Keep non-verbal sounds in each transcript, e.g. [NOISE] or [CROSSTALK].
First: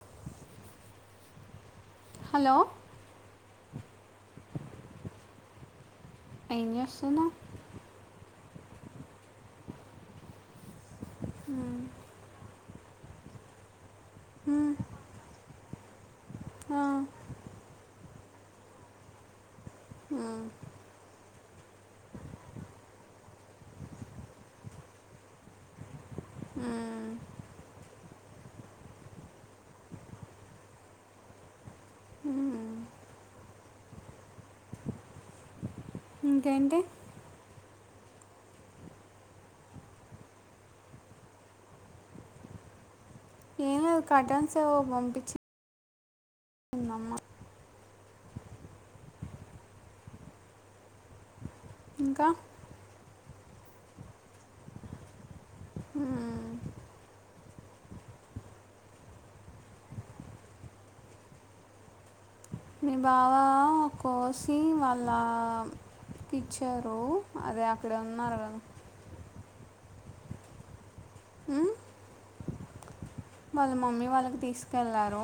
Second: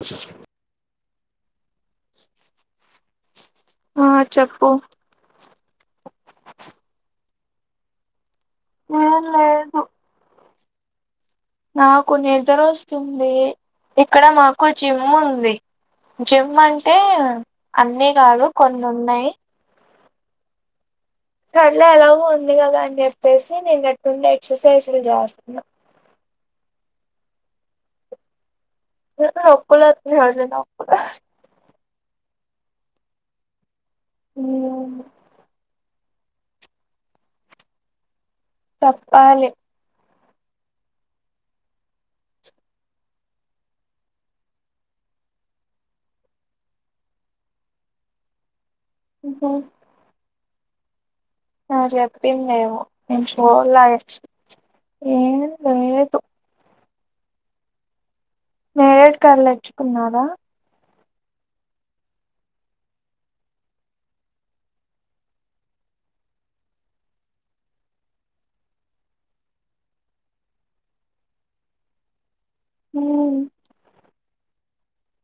అ hello ఆ చెప్పు ఏం చేస్తున్నావ్ ఏం లేదు మ్ నాకు నిద్ర వస్తుంది, ఇక్కడ మాకు జిమ్ ఉంది. జిమ్ అంటే అన్నీ కాదు కొన్ని ఉన్నాయి మ్ సర్లే ఎలాగో ఉంది కదా అని చెప్పేసి నేను నిన్నట్నుండీ ఎక్ససైజ్లు చేస్తున్న మ్ నిన్న ఒక్కక్ల హసనిత ఒక్కాకుల మ్ ఇంకేంటి. తప్పాలి. ఏమో కటన్స్ అవి పంపించి. ఉ నమ్మ. ఓ. ఇంకా చెప్పిందేమో నేను చూడలే ఏం లేదు. మ్మ్. నేరేడు కారులు ఎచ్చుకున్నారా. మీ బావా కోసి వాళ్ళ. ఇచ్చారు అదే అక్కడే ఉన్నారు కదా. హ. హ వాళ్ళ మమ్మీ వాళ్ళకి తీసుకెళ్ళారు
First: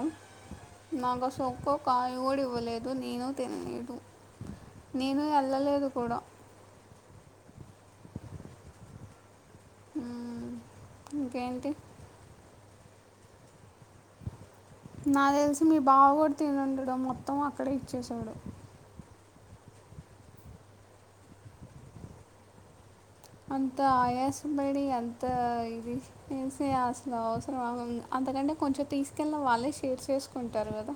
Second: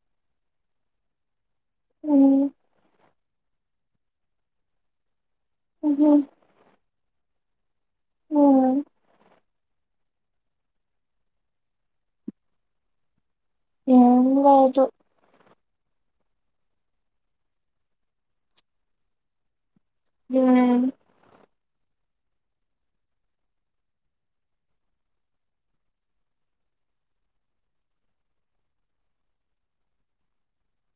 నాకు సోక్క. కాయ కూడా మ్మ్ ఇవ్వలేదు నేను తినలేదు నేను వెళ్ళలేదు కూడా. ఉ మ్మ్. ఇంకేంటి. ఏం లేదు. నాకు తెలిసి మీ బావ కూడా తినుండడు మొత్తం అక్కడే ఇచ్చసాడు. హ. అంత ఆయసబడి అంత ఇది. ఏస అసలు అవసరం అంతకంటే కొంచెం తీసుకెళ్ళిన వాళ్ళే షేర్ చేసుకుంటారు కదా.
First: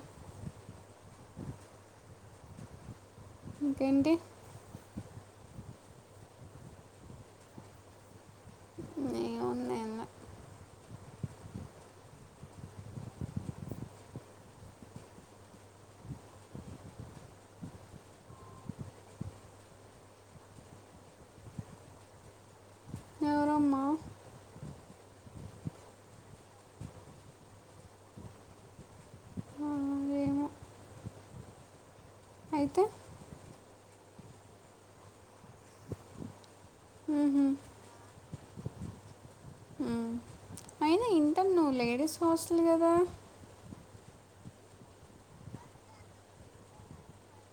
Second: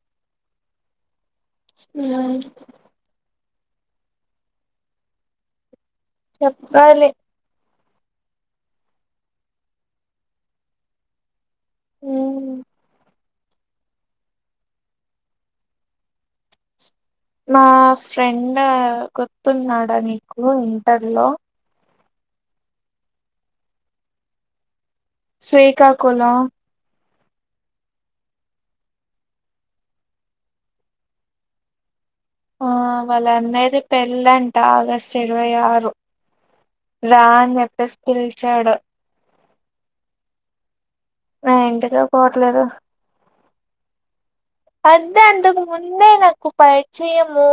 ఉ. ఇంకేంటి. చెప్పాలి. ఏముంది ఏంలే. అ. నా ఫ్రెండ్ గుర్తున్నాడా నీకు ఇంటర్లో. ఎవరమ్మా. శ్రీకాకుళం. ఆ, ఏమో ఆ అయితే. వాళ్ళ అన్నయ్యది పెళ్ళంట ఆగస్టు ఇరవై ఆరు. రా మ్హూ. అని చెప్పేసి పిలిచాడు. మ్. అయినా ఇంటర్ నా నువ్వు ఇంటికే లేడీస్ హాస్టల్ పోవట్లేదు కదా. అద్దే అందుకు ముందే నాకు పరిచయము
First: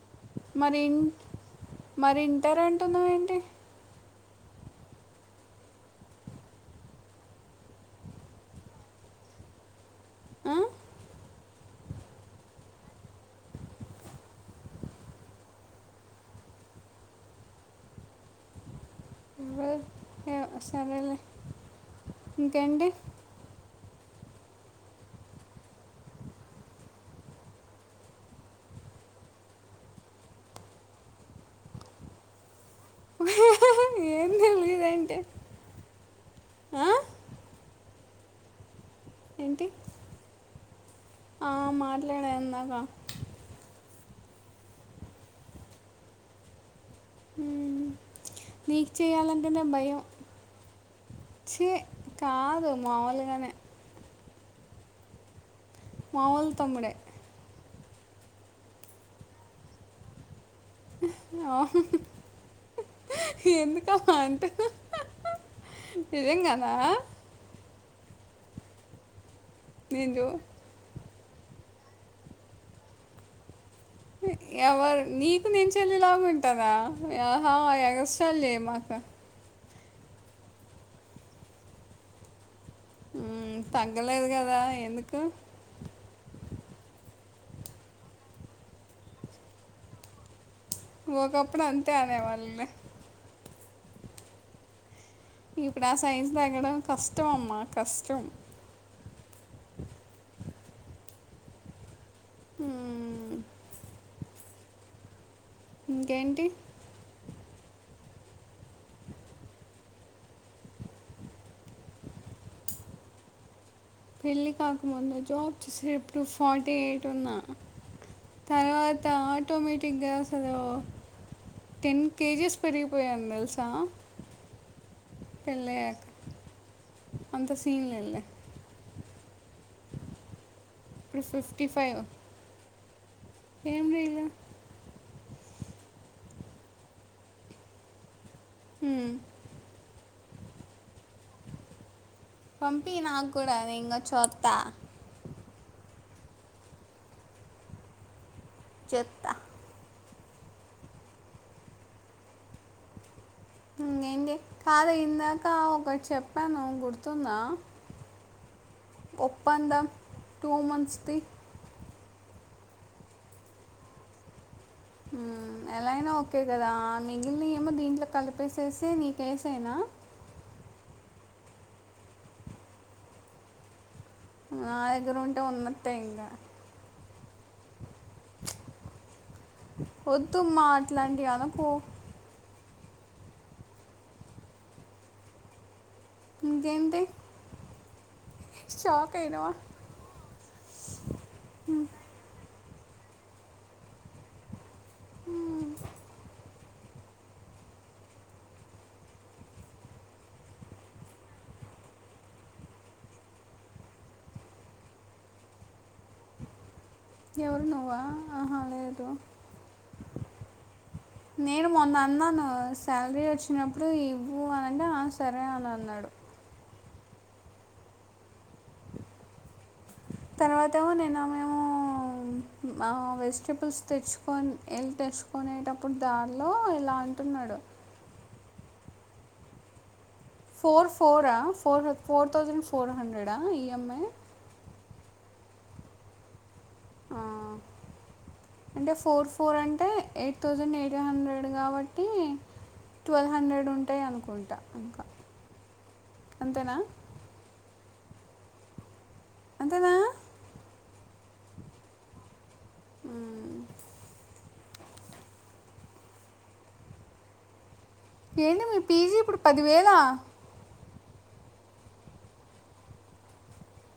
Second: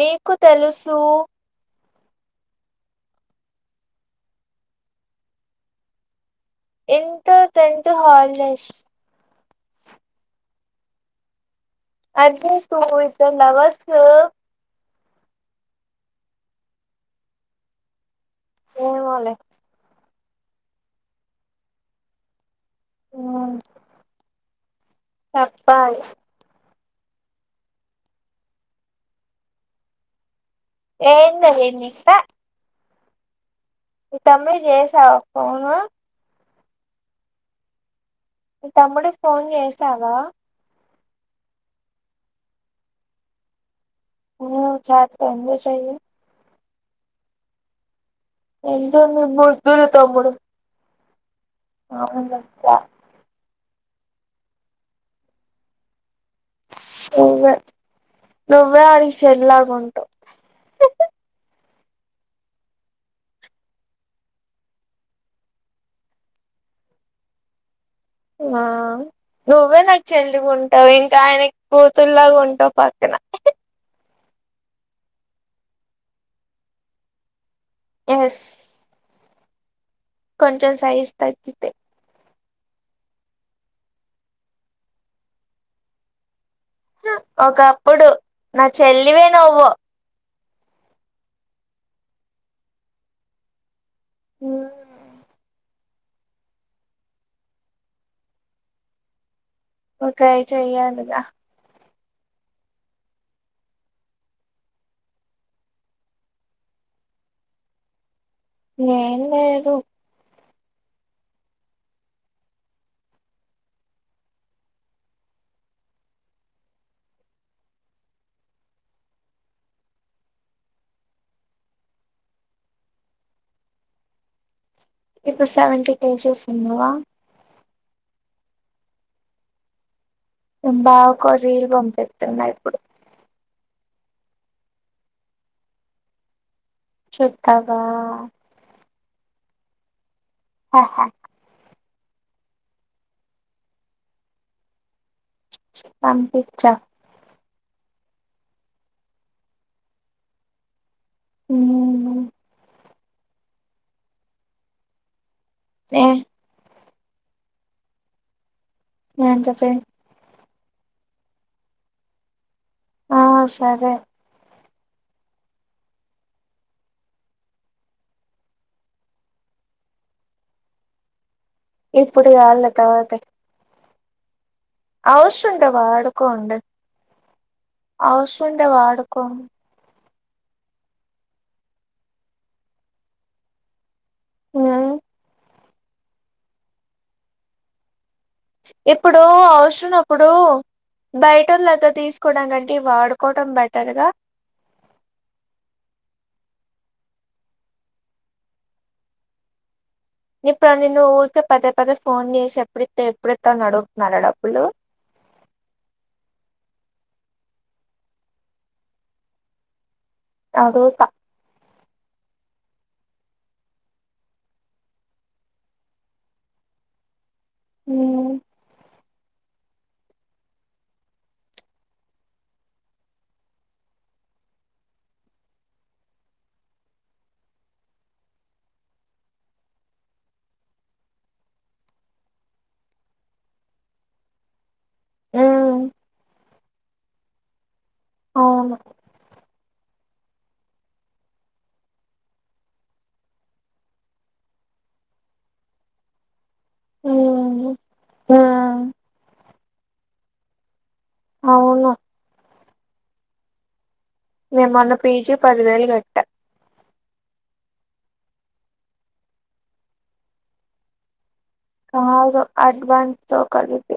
నీకు మరి తెలుసు. ఇన్- మరి ఇంటారు అంటున్నావ ఏంటి. Inter tenth holidays. ఆ? అది టు వి ట్వల్ అవర్స్. ఏమోలే. వేయ్. సరేలే ఇంకేంటి. చెప్పాల్. ఏం తెలీదు నీకు ప్. మీ ఏం తమ్మి చేసావా తెలియదేంటి ఫోను. ఆ? మి తమ్ముడి ఫోన్ ఏంటి చేసావా. ఆ మాట్లాడా ఇందాక. నువ్వు చాట్ ఎందుకు చెయ్యవు. మ్మ్. నీకు ఎంతో నీ చేయాలాంటేనే బుద్ధులు భయం తమ్ముడు చి అవునులెక్క కాదు మాముూలుగానే మాముూలు తమ్ముడే నువ్వే నువ్వే వాడికి చెల్లిలాగుంటావ్ ఆహా హా ఎందుకమ్మా అంత నిజంగాన ఆ నువ్వే నేను చూ- చెల్లిగా ఉంటావు ఇంకా ఆయనకి కూతుల్లాగా ఉంటావు పక్కన ఎవరు నీకు నేను చెల్లిలాగా ఉంటానా ఆహా ఎగస్ట్రాలు ఎస్ చేయమాకు కొంచెం సైజు తగ్గితే ఉ తగ్గలేదు కదా ఎందుకు ఒకప్పుడు నా చెల్లివే నువ్వు ఒకప్పుడు అంతే అనేవాళ్ళులే ఉ ఇక్కడ ఆ సైజ్ తేగ్గడం కష్టం అమ్మా కష్టం నువ్వు ట్రై చేయాలిగా ఊ ఇంకేంటి ఎంలేదు పెళ్ళి కాకముందు జాబ్ చేసే అప్పుడు ఫార్టీ ఎయిట్ ఉన్నా తర్వాత ఆటోమేటిక్గా అసలు టెన్ కేజీస్ పెరిగిపోయాను తెలుసా ఇప్పుడు సెవెంటీ పెళ్ళయ్యాక కేజెస్ ఉన్నావా అంత సిన్ లేదులే మా ఇప్పుడు బావకు ఒక రిల్ ఫిఫ్టీ ఫైవ్ పంపితున్నాయి, ఏం రిల్ చుతావా ఉ ఆహా పంపియి నాకు కూడా నేను కూడా చూతా పంపిచ్చ చెప్తా ఉ ఇంగెంగే కాదె ఇందాక ఏ కొచెప్ ప్పందం గుర్తుందా ఏంటది ఒప్పందం ట్యూవల్ మంత్స్ త్రీ ఆ సరే ఉ ఎలా అయినా ఓకే కదా మిగిలిన ఏమో దీంట్లో కలిపేసేసి నీకేసేనా ఇప్పుడు కాదులే తర్వాత ఆ ఔష్ ఉంటది ఆడుకోండి, ఔష్ ఉంటది ఆడుకోండి వద్దుమ్మా అట్లాంటివి అనకూ ఉ ఇదేంటి ఇప్పుడు అవసరం ఇప్పుడు బయటవోలు దగ్గర తీసుకోవడానికంటే ఇవి వాడుకోవడం బెటర్గా హు ఇప్పుడు నిన్ను ఊరికే పదే పదే ఫోన్ చేసి ఎప్పుడైతే ఎప్పు [UNINTELLIGIBLE] అని అడుగుతున్నారా డబ్బులు ఎవరు నువ్వా ఆహ లేదు అడుగుత నేను మొన్న అన్నాను శాలరీ వచ్చినప్పుడు ఇవ్వు అని అంటే సరే అని అన్నాడు ఉ తర్వాత నేను మా వెజిటేబుల్స్ తెచ్చుకొని ఎళ్ళు తెచ్చుకునేటప్పుడు దానిలో ఇల టున్నాడు ఫోర్ ఫోరా ఫోర్ ఫోర్ తౌసండ్ ఫోర్ హండ్రెడా ఈఎంఐ ఉ అవును అంటే ఫోర్ ఫూర్ అంటే ఎయిట్ థౌజండ్ ఎయిట్ హండ్రెడ్ కాబట్టి ట్వెల్వ్ హండ్రెడ్ ఉంటాయి అనుకుంటా ఇంకా అంతేన ఉమ్ ఉమ్ అంతేన అవున హు నే మ్మొన్న పీజీ పదివేలు కట్ట ఏంటి మీ పీజీ ఇప్పుడు పదివేల కాదు అడ్వాన్స్ తో కలిపి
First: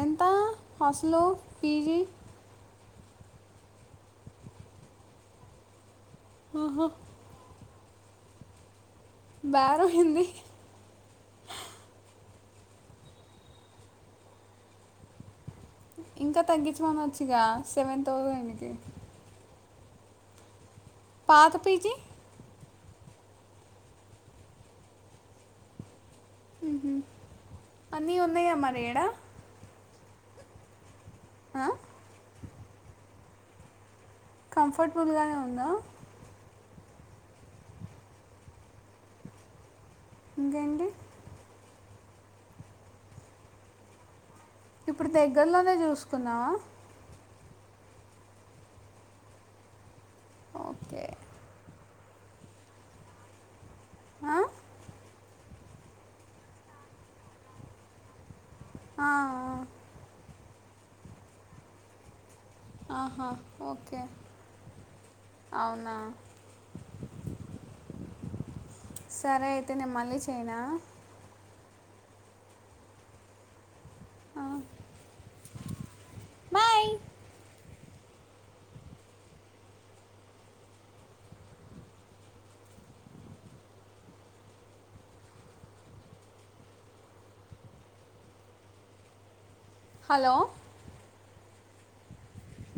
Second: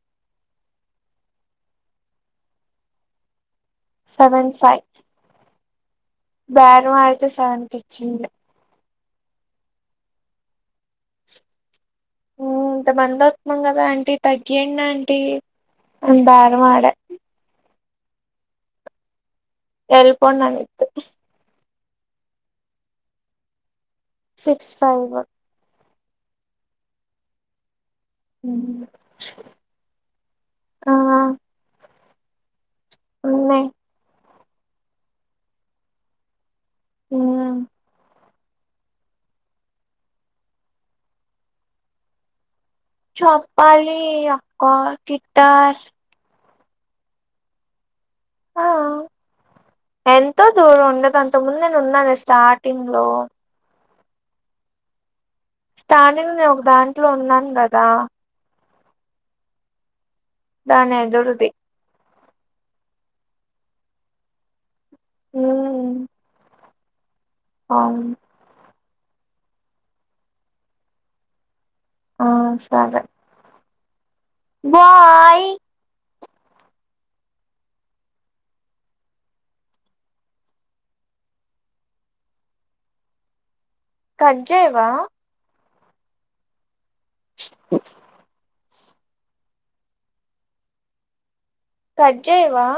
ఎంత [UNINTELLIGIBLE] పీజీ సెవెన్ ఫైవ్ బ్యారం ఆడితే సెవెన్ కి ఇచ్చింది బ్యారం ఏంది ఇంత మంది [UNINTELLIGIBLE] కదా అంటీ తగ్గిండి అంటీ ఇంకా తగ్గించమని వచ్చ ఇగ సెవెన్ థౌసండ్కి ఎల్పోండి అన్నిధి పాత పిజి సిక్స్ ఫైవ్ ఉహు ఆ హా [UNINTELLIGIBLE] కంఫర్టుబుల్గానే ఉంద ఉ ఇంకేండి చెప్పాలి ఇగ ఇప్పుడు దగ్గరలోనే చూసుకున్న ఆ ఎంతో దూరం ఓకే ఉండేది అంతకు ముందు నేను ఉన్నాను స్టార్టింగ్ లో హా స్టార్డింగ్ లో ఒక దాంట్లో ఉన్నాను కదా ఆ దాని ఎదురుది ఆహా ఒకే ఉమ్. అవునా అవును. సరే అయితే, నేను మళ్ళీ సెయనా? ఆ, సరే. బాయ్ బాయ్ కట్జేయవా? ఓ హలో కట్ చేయవా?